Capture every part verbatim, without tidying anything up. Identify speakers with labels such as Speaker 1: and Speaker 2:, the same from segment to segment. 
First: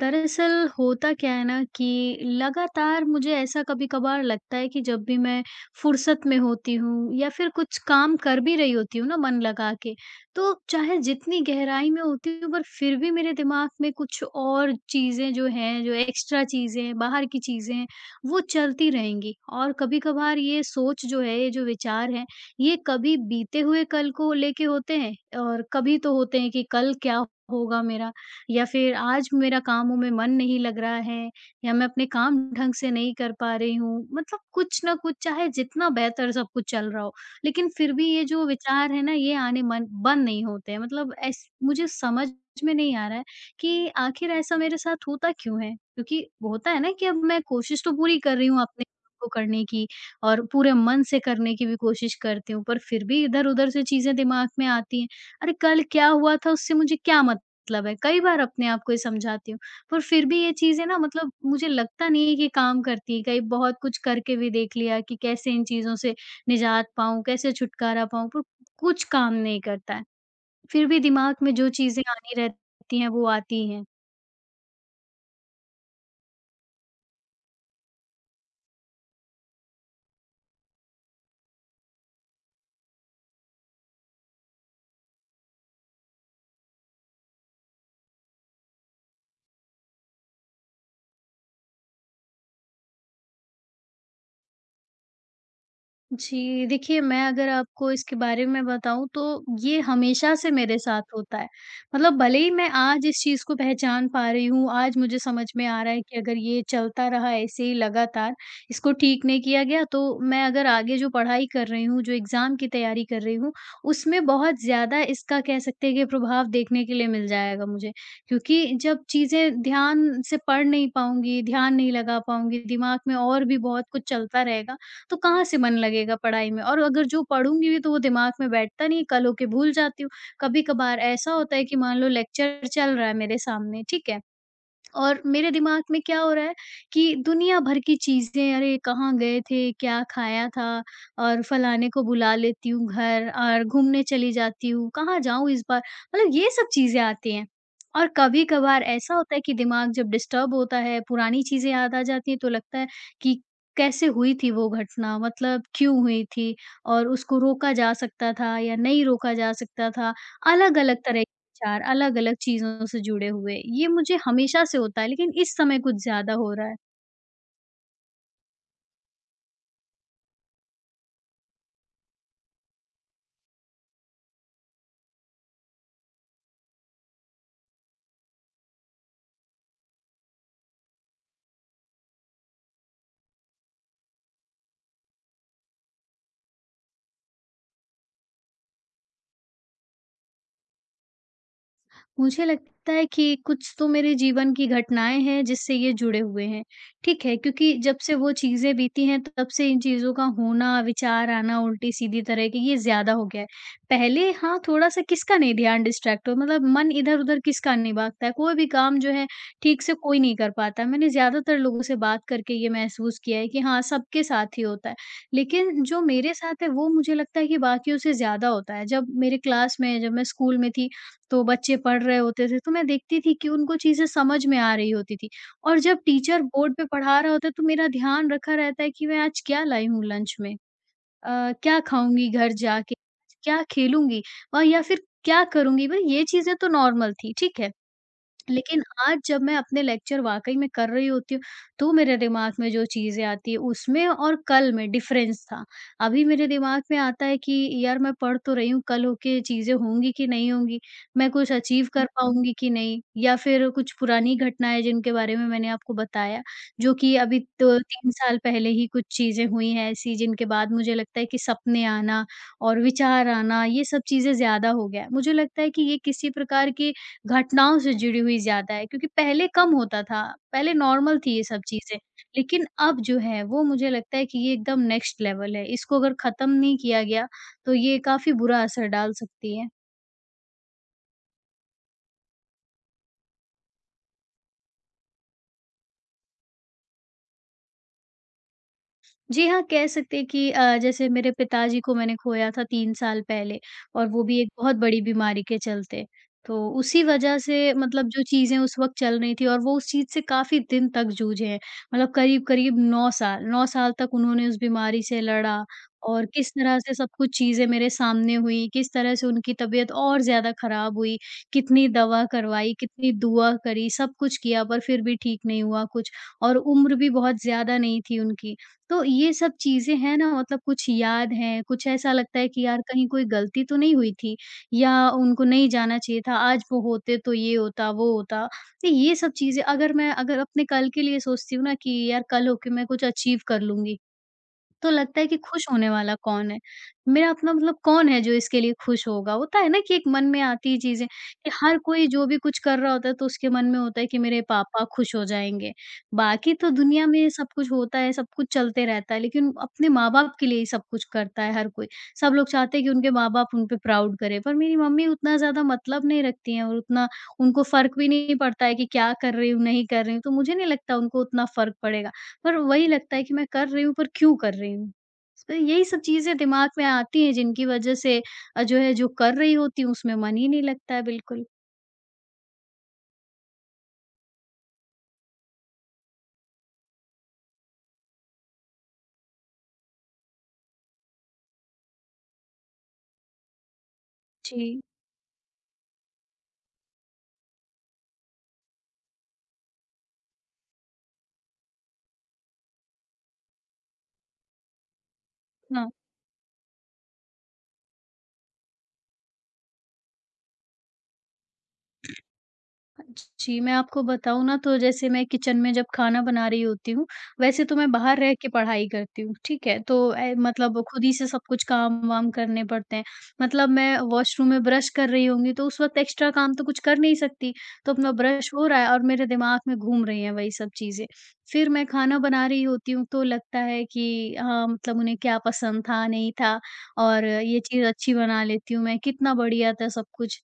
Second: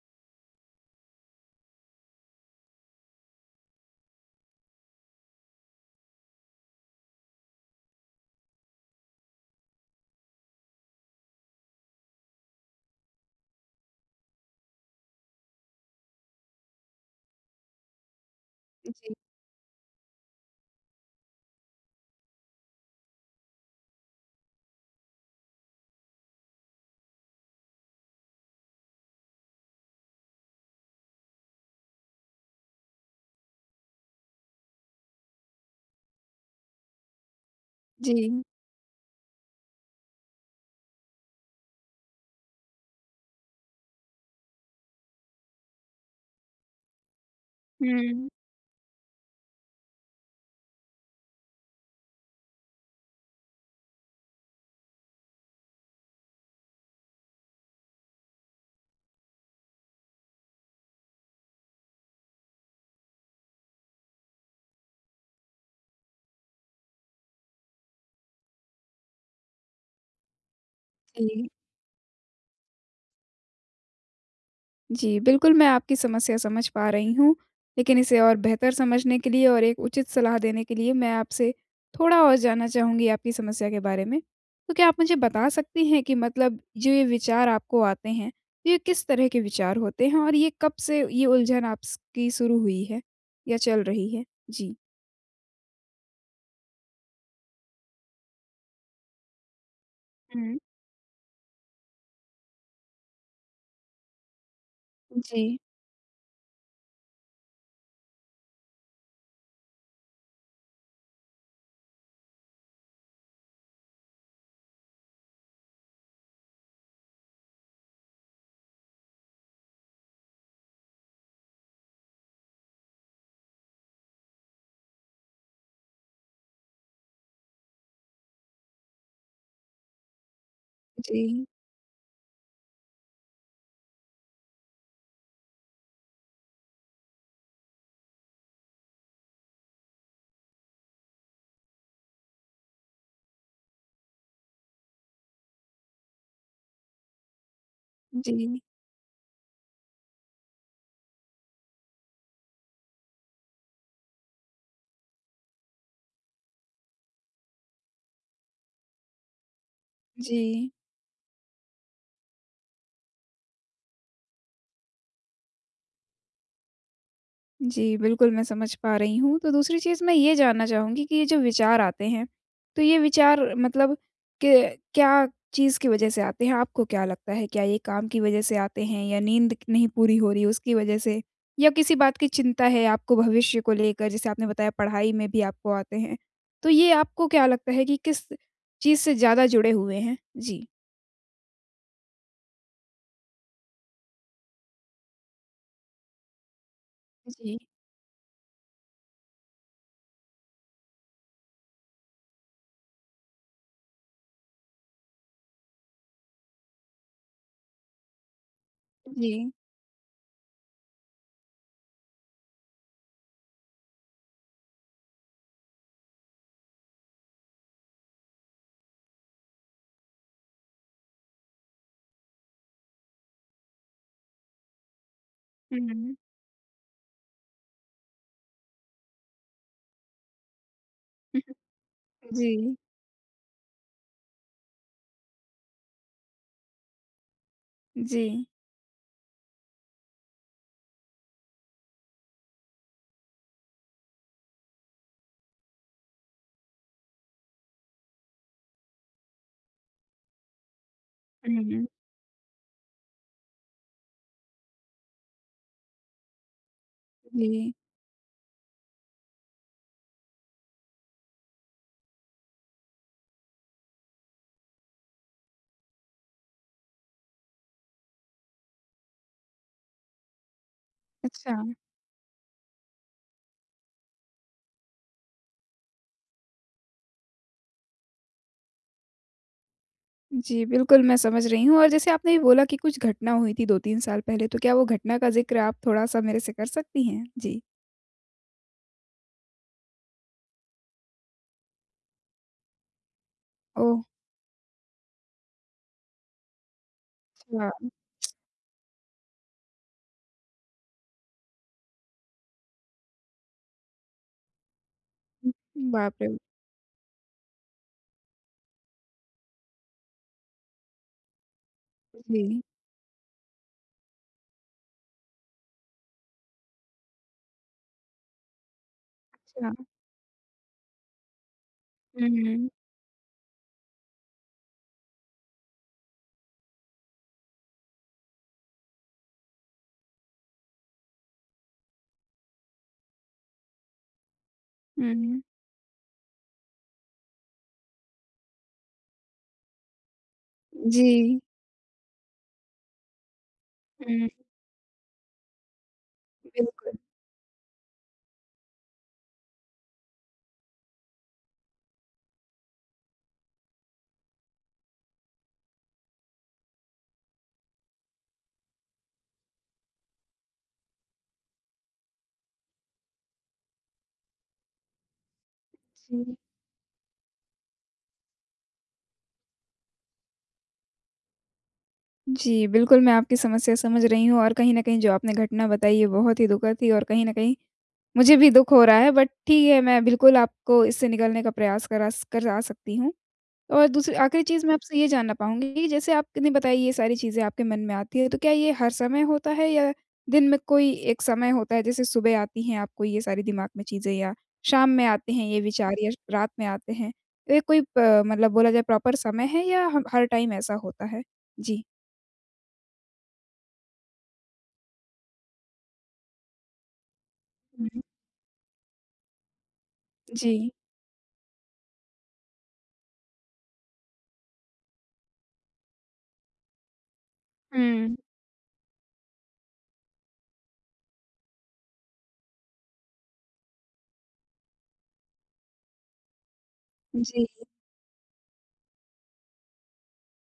Speaker 1: दरअसल होता क्या है ना कि लगातार मुझे ऐसा कभी-कभार लगता है कि जब भी मैं फुर्सत में होती हूँ या फिर कुछ काम कर भी रही होती हूँ ना मन लगा के, तो चाहे जितनी गहराई में होती हूँ पर फिर भी मेरे दिमाग में कुछ और चीज़ें जो हैं, जो एक्स्ट्रा चीज़ें हैं, बाहर की चीज़ें हैं, वो चलती रहेंगी। और कभी-कभार ये सोच जो है, ये जो विचार हैं, ये कभी बीते हुए कल को लेके होते हैं और कभी तो होते हैं कि कल क्या होगा मेरा? या फिर आज मेरा कामों में मन नहीं लग रहा है, या मैं अपने काम ढंग से नहीं कर पा रही हूँ। मतलब कुछ ना कुछ, चाहे जितना बेहतर सब कुछ चल रहा हो, लेकिन फिर भी
Speaker 2: जी।
Speaker 1: ये जो विचार है ना, ये आने मन बंद नहीं होते हैं। मतलब ऐस, मुझे समझ में नहीं आ रहा है कि आखिर ऐसा मेरे साथ होता क्यों है, क्योंकि होता है ना कि अब मैं कोशिश तो पूरी
Speaker 2: हुँ।
Speaker 1: कर रही हूँ अपने काम को करने की, और पूरे मन से करने की भी कोशिश करती हूँ, पर फिर भी इधर उधर से चीजें दिमाग में आती हैं। अरे कल क्या हुआ था, उससे मुझे क्या मतलब है? कई बार अपने आप को ये समझाती हूँ, पर फिर भी ये चीज़ें ना, मतलब मुझे लगता नहीं है कि काम करती है। कई बहुत कुछ करके भी देख लिया कि कैसे इन चीज़ों से निजात पाऊँ, कैसे छुटकारा पाऊँ, पर कुछ काम नहीं करता है। फिर भी दिमाग
Speaker 2: जी।
Speaker 1: में जो चीज़ें आनी रहती हैं, वो आती हैं।
Speaker 2: जी, बिल्कुल मैं आपकी समस्या समझ पा रही हूँ, लेकिन इसे और बेहतर समझने के लिए और एक उचित सलाह देने के लिए मैं आपसे थोड़ा और जानना चाहूँगी आपकी समस्या के बारे में। तो क्या आप मुझे बता सकती हैं कि मतलब जो ये विचार आपको आते हैं, ये किस तरह के विचार होते हैं और ये कब से ये उलझन आपकी शुरू हुई है या चल रही है? जी।
Speaker 1: जी, देखिए मैं अगर आपको इसके बारे में बताऊँ तो ये हमेशा से
Speaker 2: हुँ।
Speaker 1: मेरे साथ होता है। मतलब भले ही मैं आज इस चीज़ को पहचान पा रही हूँ, आज मुझे समझ
Speaker 2: जी,
Speaker 1: में आ रहा है कि अगर ये चलता रहा ऐसे ही लगातार, इसको ठीक नहीं किया गया तो मैं, अगर आगे जो पढ़ाई कर रही हूँ, जो एग्ज़ाम की तैयारी कर रही हूँ, उसमें बहुत ज़्यादा इसका कह सकते हैं कि प्रभाव देखने के लिए मिल जाएगा मुझे। क्योंकि जब चीज़ें ध्यान से पढ़ नहीं पाऊँगी, ध्यान नहीं लगा पाऊँगी, दिमाग में और भी बहुत कुछ चलता रहेगा, तो कहाँ से मन लगेगा पढ़ाई में? और अगर जो पढ़ूँगी भी तो वो दिमाग में बैठता नहीं है, कल होके भूल जाती हूँ। कभी-कभार ऐसा
Speaker 2: जी,
Speaker 1: होता है कि मान लो लेक्चर चल रहा है मेरे सामने, ठीक है? और मेरे दिमाग में क्या हो रहा है कि दुनिया भर की चीज़ें, अरे कहाँ गए थे, क्या खाया था, और फलाने को बुला लेती हूँ घर और घूमने चली जाती हूँ, कहाँ जाऊँ इस बार? मतलब ये सब चीज़ें आती हैं। और
Speaker 2: जी,
Speaker 1: कभी-कभार ऐसा होता है कि दिमाग जब डिस्टर्ब होता है, पुरानी चीज़ें याद आ जाती हैं तो लगता है कि कैसे हुई थी वो घटना? मतलब क्यों हुई थी? और उसको रोका जा सकता था या नहीं रोका जा सकता था?
Speaker 2: जी।
Speaker 1: अलग-अलग तरह विचार अलग-अलग चीज़ों से जुड़े हुए, ये मुझे हमेशा से होता है, लेकिन इस समय कुछ ज़्यादा हो रहा है।
Speaker 2: जी, बिल्कुल मैं समझ पा रही हूँ। तो दूसरी चीज़ मैं ये जानना चाहूँगी कि ये जो विचार आते हैं, तो ये विचार मतलब के क्या चीज़ की वजह से आते हैं? आपको क्या लगता है? क्या ये काम की वजह से आते हैं या नींद नहीं पूरी हो रही उसकी वजह से? या किसी बात की चिंता है आपको भविष्य को लेकर जैसे आपने बताया पढ़ाई में भी आपको आते हैं। तो ये आपको क्या लगता है कि किस चीज़ से ज़्यादा जुड़े हुए हैं? जी।
Speaker 1: मुझे लगता है कि कुछ तो मेरे जीवन की घटनाएँ हैं जिससे ये जुड़े हुए हैं, ठीक है?
Speaker 2: जी,
Speaker 1: क्योंकि जब से वो चीज़ें बीती हैं, तब से इन चीज़ों का होना, विचार आना उल्टी-सीधी तरह की ये ज़्यादा हो गया है। पहले हाँ, थोड़ा-सा किसका नहीं ध्यान डिस्ट्रैक्ट हो, मतलब मन इधर-उधर किसका नहीं भागता है, कोई भी काम जो है
Speaker 2: जी।
Speaker 1: ठीक से कोई नहीं कर पाता है। मैंने ज़्यादातर लोगों से बात करके ये महसूस किया है कि हाँ, सबके साथ ही होता है। लेकिन जो मेरे साथ है वो मुझे लगता है कि बाकियों से ज़्यादा होता है। जब मेरे क्लास में जब मैं स्कूल में थी तो बच्चे पढ़ रहे होते थे, तो मैं देखती थी कि उनको चीज़ें समझ में आ रही होती थी,
Speaker 2: हुँ,
Speaker 1: और जब
Speaker 2: हुँ।
Speaker 1: टीचर बोर्ड पे पढ़ा रहा होता है, तो मेरा ध्यान रखा रहता है कि मैं आज क्या लाई हूँ लंच में? अ, क्या खाऊँगी घर
Speaker 2: जी,
Speaker 1: जाके? क्या खेलूँगी? और या फिर क्या करूँगी? भाई ये चीज़ें तो नॉर्मल थी, ठीक है।
Speaker 2: जी।
Speaker 1: लेकिन आज जब मैं अपने लेक्चर वाक़ई में कर रही होती हूँ, तो मेरे दिमाग में जो चीज़ें आती हैं उसमें और कल में डिफ़रेंस था। अभी मेरे दिमाग में आता है कि यार मैं पढ़ तो रही हूँ, कल होके चीज़ें होंगी कि नहीं होंगी? मैं कुछ
Speaker 2: हुँ,
Speaker 1: अचीव कर हुँ। पाऊँगी कि नहीं? या फिर कुछ पुरानी घटनाएँ जिनके बारे में मैंने आपको बताया, जो कि अभी
Speaker 2: जी।
Speaker 1: तो तीन साल पहले ही कुछ चीज़ें हुई हैं ऐसी, जिनके बाद मुझे लगता है कि सपने आना और विचार आना, ये सब चीज़ें ज़्यादा हो गया है। मुझे लगता है कि ये किसी प्रकार की घटनाओं से जुड़ी हुई ज़्यादा है, क्योंकि पहले कम होता था, पहले नॉर्मल थी ये
Speaker 2: अच्छा।
Speaker 1: सब चीज़ें। लेकिन अब जो है वो मुझे लगता है कि ये एकदम नेक्स्ट लेवल है, इसको अगर ख़त्म नहीं किया गया, तो ये काफ़ी बुरा असर डाल सकती है।
Speaker 2: जी, बिल्कुल मैं समझ रही हूँ और जैसे आपने भी बोला कि कुछ घटना हुई थी दो तीन साल पहले, तो क्या वो घटना का ज़िक्र आप थोड़ा-सा मेरे से कर सकती हैं? जी।
Speaker 1: जी हाँ, कह सकते हैं कि अ, जैसे मेरे पिताजी को मैंने खोया था तीन साल पहले,
Speaker 2: ओह!
Speaker 1: और वो भी एक बहुत बड़ी बीमारी के चलते। तो उसी वजह से
Speaker 2: अच्छा।
Speaker 1: मतलब जो चीज़ें उस वक़्त चल रही थी, और वो उस चीज़ से काफ़ी दिन तक जूझे हैं। मतलब करीब-करीब नौ साल, नौ साल तक उन्होंने उस बीमारी से
Speaker 2: हुँ,
Speaker 1: लड़ा,
Speaker 2: बाप
Speaker 1: और
Speaker 2: रे!
Speaker 1: किस तरह से सब कुछ चीज़ें मेरे सामने हुई, किस तरह से उनकी तबीयत और ज़्यादा ख़राब हुई, कितनी दवा
Speaker 2: जी,
Speaker 1: करवाई, कितनी दुआ करी, सब कुछ किया पर फिर भी ठीक नहीं हुआ कुछ, और उम्र भी बहुत ज़्यादा नहीं थी उनकी। तो ये सब
Speaker 2: अच्छा।
Speaker 1: चीज़ें हैं ना, मतलब कुछ याद हैं, कुछ ऐसा लगता है कि
Speaker 2: हुँ,
Speaker 1: यार कहीं कोई गलती तो नहीं हुई थी, या उनको नहीं जाना चाहिए था, आज वो होते तो ये होता, वो होता। तो ये सब चीज़ें, अगर मैं अगर अपने कल के लिए सोचती हूँ ना कि यार कल होके मैं कुछ अचीव कर लूँगी, तो लगता है कि
Speaker 2: हुँ,
Speaker 1: खुश होने वाला कौन है? मेरा अपना मतलब कौन है जो इसके लिए खुश होगा? होता है ना कि एक मन में आती है चीज़ें
Speaker 2: जी।
Speaker 1: कि हर कोई जो भी कुछ कर रहा होता है तो उसके मन में होता है कि
Speaker 2: हुँ,
Speaker 1: मेरे पापा खुश हो जाएँगे। बाकी तो
Speaker 2: बिल्कुल,
Speaker 1: दुनिया में सब कुछ होता है, सब कुछ चलते रहता है, लेकिन अपने माँ-बाप के लिए ही सब कुछ करता है हर कोई। सब लोग चाहते हैं कि उनके माँ-बाप उन पे प्राउड करें, पर मेरी मम्मी उतना ज़्यादा मतलब नहीं रखती हैं, और उतना उनको फ़र्क भी नहीं पड़ता है कि क्या कर रही हूँ, नहीं कर रही हूँ, तो मुझे नहीं लगता उनको उतना फ़र्क पड़ेगा। पर वही लगता है कि मैं कर रही हूँ, पर क्यों कर रही हूँ? तो यही सब
Speaker 2: जी।
Speaker 1: चीज़ें दिमाग में आती हैं, जिनकी वज़ह से अ, जो है जो कर रही होती हूँ उसमें मन ही नहीं लगता है बिल्कुल।
Speaker 2: जी, बिल्कुल मैं आपकी समस्या समझ रही हूँ और कहीं न कहीं जो आपने घटना बताई है बहुत ही दुखद थी और कहीं न कहीं मुझे भी दुःख हो रहा है बट ठीक है, मैं बिल्कुल आपको इससे निकलने का प्रयास करा स करा सकती हूँ। और दूसरी आखिरी चीज़ मैं
Speaker 1: जी।
Speaker 2: आपसे ये जानना पाऊँगी कि जैसे आपने बताई ये सारी चीज़ें आपके मन में आती हैं, तो क्या ये हर समय होता है या दिन में कोई एक समय होता है, जैसे सुबह आती हैं आपको ये सारी दिमाग में चीज़ें या शाम में आते हैं ये
Speaker 1: हाँ।
Speaker 2: विचार या रात में आते हैं? तो ये कोई प मतलब बोला जाए प्रॉपर समय है या ह हर टाइम ऐसा होता है? जी।
Speaker 1: जी, मैं आपको बताऊँ ना तो जैसे मैं किचन में जब खाना बना रही होती हूँ, वैसे तो
Speaker 2: हुँ।
Speaker 1: मैं बाहर रह के पढ़ाई करती हूँ, ठीक है? तो ए,
Speaker 2: जी।
Speaker 1: मतलब खुद ही से सब कुछ काम-वाम करने पड़ते हैं। मतलब मैं वॉशरूम में ब्रश कर रही होंगी तो उस वक़्त एक्स्ट्रा काम तो कुछ कर नहीं सकती, तो अपना
Speaker 2: हुँ।
Speaker 1: ब्रश हो रहा है और मेरे दिमाग में घूम रही हैं वही सब चीज़ें। फिर मैं खाना बना रही होती हूँ तो लगता है कि हाँ, मतलब उन्हें क्या पसंद था, नहीं था, और
Speaker 2: जी,
Speaker 1: ये
Speaker 2: जी।
Speaker 1: चीज़ अच्छी बना लेती हूँ मैं, कितना बढ़िया था सब कुछ।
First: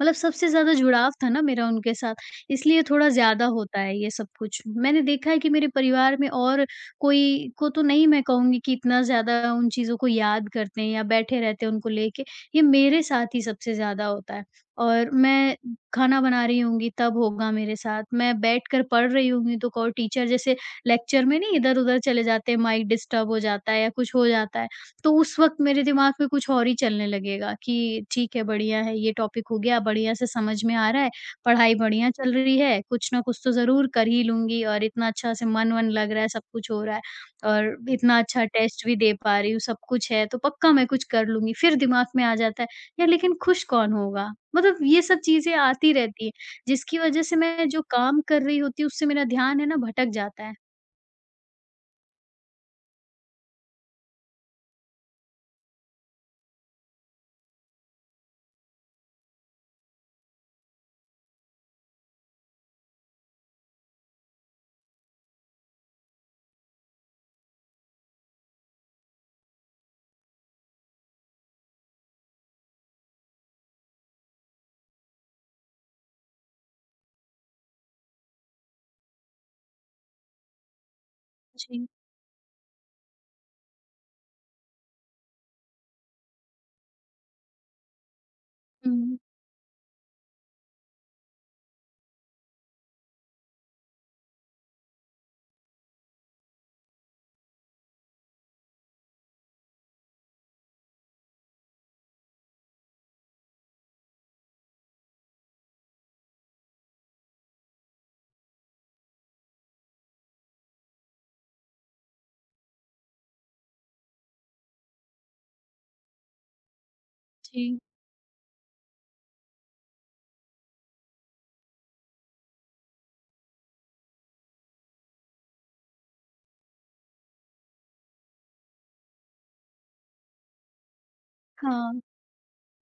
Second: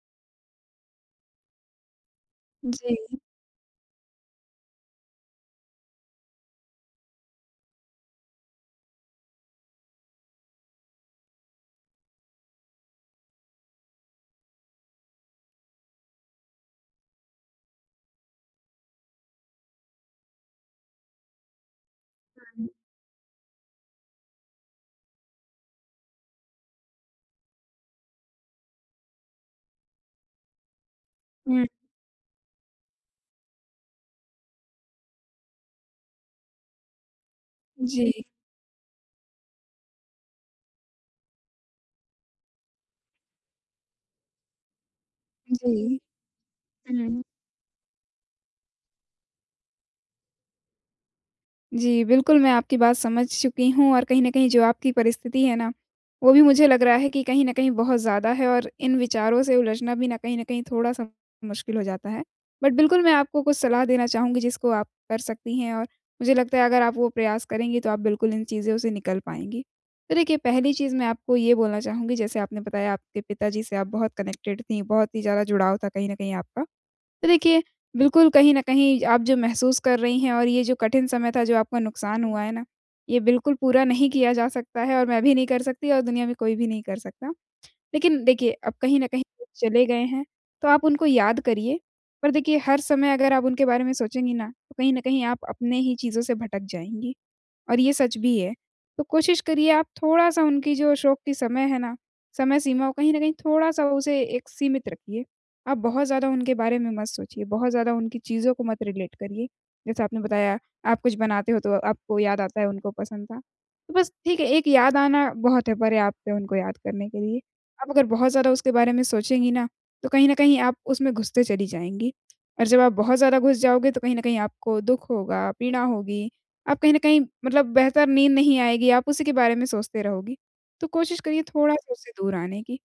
Speaker 1: मतलब सबसे ज़्यादा जुड़ाव था ना मेरा उनके साथ, इसलिए थोड़ा ज़्यादा होता है ये सब कुछ। मैंने देखा है कि मेरे परिवार में और कोई को तो नहीं, मैं कहूँगी कि इतना ज़्यादा उन चीज़ों को याद करते हैं या बैठे रहते हैं उनको लेके, ये मेरे साथ ही सबसे ज़्यादा होता है। और मैं खाना बना रही होंगी तब होगा मेरे साथ, मैं बैठकर पढ़ रही होंगी तो क और टीचर जैसे लेक्चर में नहीं इधर-उधर चले जाते हैं,
Speaker 2: हुँ।
Speaker 1: माइक डिस्टर्ब हो जाता है या कुछ हो जाता है, तो उस वक़्त मेरे दिमाग में कुछ और ही चलने लगेगा कि ठीक है, बढ़िया है, ये टॉपिक हो गया, बढ़िया से समझ में आ रहा है,
Speaker 2: हुँ।
Speaker 1: पढ़ाई बढ़िया चल रही है, कुछ ना कुछ तो ज़रूर कर ही लूँगी, और इतना अच्छा से मन-वन लग रहा है, सब कुछ हो रहा है, और
Speaker 2: जी,
Speaker 1: इतना अच्छा टेस्ट भी दे पा रही हूँ, सब कुछ है, तो पक्का मैं कुछ कर लूँगी। फिर दिमाग में आ जाता है, यार लेकिन खुश कौन होगा? मतलब ये सब चीज़ें आती
Speaker 2: जी।
Speaker 1: रहती हैं, जिसकी
Speaker 2: हुँ।
Speaker 1: वज़ह से मैं जो काम कर रही होती हूँ, उससे मेरा ध्यान है ना भटक जाता है।
Speaker 2: जी, बिल्कुल, मैं आपकी बात समझ चुकी हूँ और कहीं न कहीं जो आपकी परिस्थिति है ना, वो भी मुझे लग रहा है कि कहीं न कहीं बहुत ज़्यादा है और इन विचारों से उलझना भी ना कहीं न कहीं थोड़ा-सा मुश्किल हो जाता है। बट बिल्कुल, मैं आपको कुछ सलाह देना चाहूँगी जिसको आप कर सकती हैं और मुझे लगता है अगर आप वो प्रयास करेंगी तो आप बिल्कुल इन चीज़ों से निकल पाएँगी। तो देखिए, पहली चीज़ मैं आपको ये बोलना चाहूँगी जैसे आपने बताया आपके पिताजी से आप बहुत कनेक्टेड थीं, बहुत ही ज़्यादा जुड़ाव था कहीं न कहीं आपका। तो देखिए, बिल्कुल कहीं न कहीं आप जो महसूस कर रही हैं और ये जो कठिन समय था, जो आपका
Speaker 1: जी।
Speaker 2: नुकसान हुआ है ना, ये बिल्कुल पूरा नहीं किया जा सकता है और मैं भी नहीं कर सकती और दुनिया में कोई भी नहीं कर सकता। लेकिन देखिए, अब कहीं न
Speaker 1: हुँ,
Speaker 2: कहीं वो चले गए हैं, तो आप उनको याद करिए। पर देखिए, हर समय अगर आप उनके बारे में सोचेंगी ना, तो कहीं न कहीं आप अपने ही चीज़ों से भटक जाएँगी। और ये सच भी है। तो कोशिश करिए आप थोड़ा-सा उनकी जो शौक की समय है ना, समय सीमा हो कहीं न कहीं थोड़ा-सा उसे एक सीमित रखिए। आप बहुत ज़्यादा उनके बारे में मत सोचिए, बहुत ज़्यादा उनकी चीज़ों को मत रिलेट करिए। जैसे आपने बताया आप कुछ बनाते हो तो आपको याद आता है उनको पसंद था। तो बस ठीक है, एक याद आना बहुत है पर्याप्त है उनको याद करने के लिए।
Speaker 1: जी।
Speaker 2: आप अगर बहुत ज़्यादा उसके बारे में सोचेंगी ना, तो कहीं न कहीं आप उसमें घुसते चली जाएँगी। और जब आप बहुत ज़्यादा घुस जाओगे तो कहीं न कहीं आपको दुःख होगा, पीड़ा होगी। आप कहीं न कहीं मतलब बेहतर नींद नहीं आएगी, आप उसी के बारे में सोचते रहोगे। तो कोशिश करिए थोड़ा-सा
Speaker 1: हाँ,
Speaker 2: उससे दूर आने की।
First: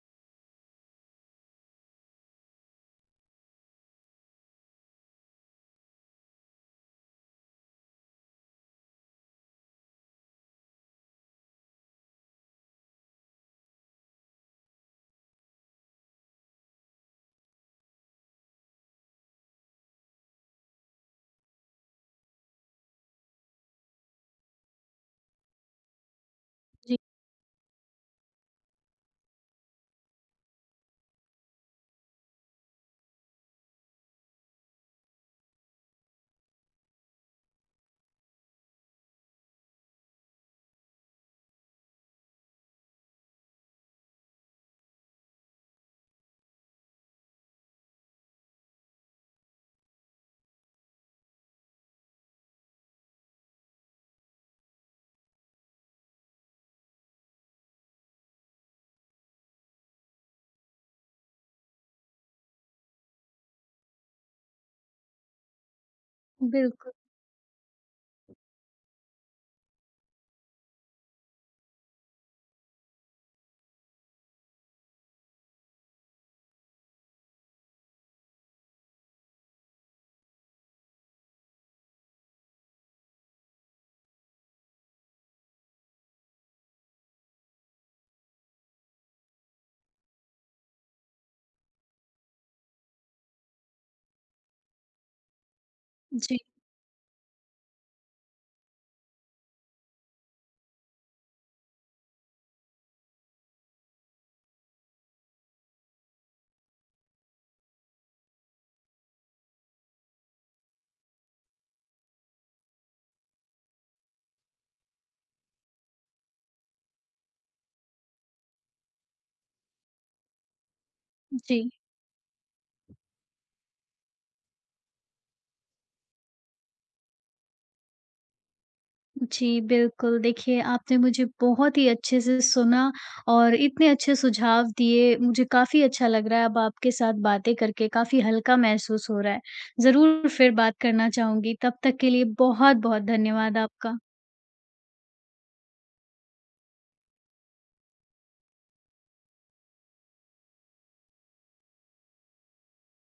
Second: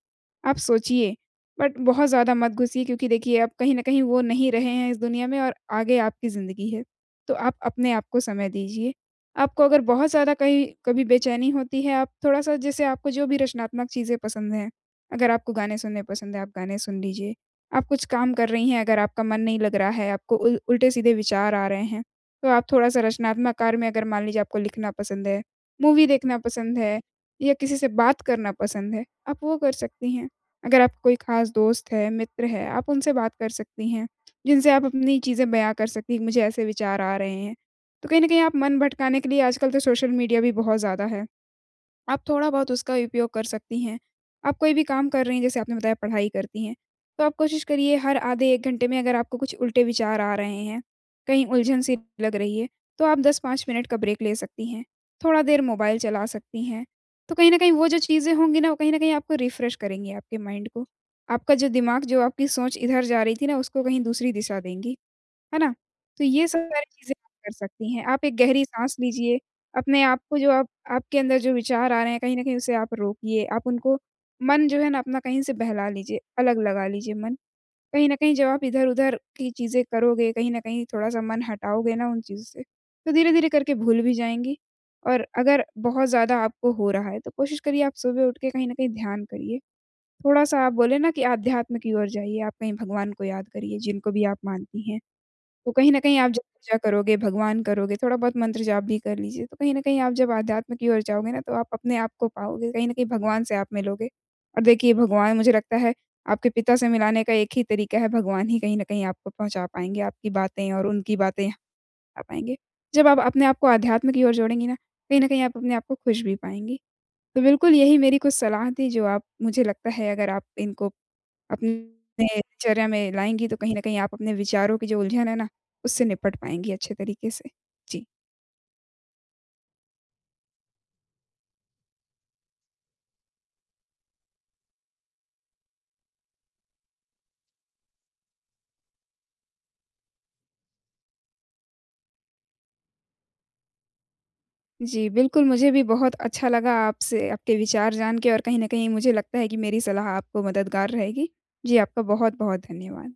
Speaker 2: आप सोचिए, बट बहुत ज़्यादा मत घुसिए क्योंकि देखिए आप कहीं न कहीं वो नहीं रहे हैं इस दुनिया में और आगे आपकी ज़िंदगी है। तो आप अपने आप को समय दीजिए। आपको अगर बहुत ज़्यादा कहीं कभी बेचैनी होती है, आप थोड़ा-सा जैसे आपको जो भी रचनात्मक चीज़ें पसंद हैं, अगर आपको गाने सुनने पसंद है, आप गाने सुन लीजिए। आप कुछ काम कर रही हैं, अगर आपका मन नहीं लग रहा है, आपको उल उल्टे-सीधे विचार आ रहे हैं तो आप थोड़ा-सा रचनात्मक कार्य में अगर मान लीजिए आपको लिखना पसंद है, मूवी देखना पसंद है
Speaker 1: जी,
Speaker 2: या किसी से बात करना पसंद है, आप वो कर सकती हैं। अगर आपका कोई ख़ास दोस्त है, मित्र है, आप उनसे बात कर सकती हैं, जिनसे आप अपनी चीज़ें बयाँ कर सकती हैं कि मुझे ऐसे विचार आ रहे हैं। तो कहीं न कहीं आप मन भटकाने के लिए आजकल तो सोशल मीडिया भी बहुत ज़्यादा है। आप थोड़ा-बहुत उसका उपयोग कर सकती हैं। आप कोई भी काम कर रही हैं, जैसे आपने बताया पढ़ाई करती हैं, तो आप कोशिश करिए हर आधे एक घंटे में अगर आपको कुछ उल्टे विचार आ रहे हैं, कहीं उलझन सी लग रही है, तो आप दस पाँच मिनट का ब्रेक ले सकती हैं। थोड़ा देर मोबाइल चला सकती हैं। तो कहीं न कहीं वो जो चीज़ें होंगी ना, वो कहीं न कहीं आपको रिफ्रेश करेंगी आपके माइंड को। आपका जो दिमाग, जो आपकी सोच इधर जा रही थी ना, उसको कहीं दूसरी दिशा देंगी। है ना? तो ये सब सारी
Speaker 1: बिल्कुल।
Speaker 2: चीज़ें आप कर सकती हैं। आप एक गहरी साँस लीजिए, अपने आप को जो आप आपके अंदर जो विचार आ रहे हैं, कहीं न कहीं उसे आप रोकिए, आप उनको मन जो है ना अपना कहीं से बहला लीजिए, अलग लगा लीजिए मन। कहीं न कहीं जब आप इधर-उधर की चीज़ें करोगे, कहीं न कहीं थोड़ा-सा मन हटाओगे ना उन चीज़ों से, तो धीरे-धीरे करके भूल भी जाएँगी और अगर बहुत ज़्यादा आपको हो रहा है, तो कोशिश करिए आप सुबह उठ के कहीं न कहीं ध्यान करिए। थोड़ा-सा आप बोले ना कि आध्यात्म की ओर जाइए, आप कहीं भगवान को याद करिए, जिनको भी आप मानती हैं। तो कहीं न कहीं आप
Speaker 1: जी।
Speaker 2: जब पूजा करोगे, भगवान करोगे, थोड़ा बहुत मंत्र जाप भी कर लीजिए, तो कहीं न कहीं आप जब आध्यात्म की ओर जाओगे ना, तो आप अपने आप को पाओगे, कहीं न कहीं भगवान से आप मिलोगे। और देखिए भगवान मुझे लगता है आपके पिता से मिलाने का एक ही तरीका है, भगवान ही कहीं न कहीं आपको पहुँचा पाएँगे, आपकी बातें और उनकी बातें आ पाएँगे। जब आप अपने आप को आध्यात्म की ओर जोड़ेंगी ना, कहीं न कहीं आप अपने आप को खुश भी पाएँगी। तो बिल्कुल यही मेरी कुछ सलाह थी जो आप मुझे लगता है अगर आप इनको
Speaker 1: जी,
Speaker 2: अपने दिनचर्या में लाएँगी तो कहीं न कहीं आप अपने विचारों की जो उलझन है ना, उससे निपट पाएँगी अच्छे तरीके से। जी।
Speaker 1: जी, बिल्कुल। देखिए, आपने मुझे बहुत ही अच्छे से सुना और इतने अच्छे सुझाव दिए, मुझे काफ़ी अच्छा लग रहा है अब आपके साथ बातें करके, काफ़ी हल्का महसूस हो रहा है। ज़रूर फिर बात करना चाहूँगी, तब तक के लिए बहुत-बहुत धन्यवाद आपका।
Speaker 2: जी, बिल्कुल मुझे भी बहुत अच्छा लगा आपसे आपके विचार जान के और कहीं न कहीं मुझे लगता है कि मेरी सलाह आपको मददगार रहेगी। जी, आपका बहुत-बहुत धन्यवाद।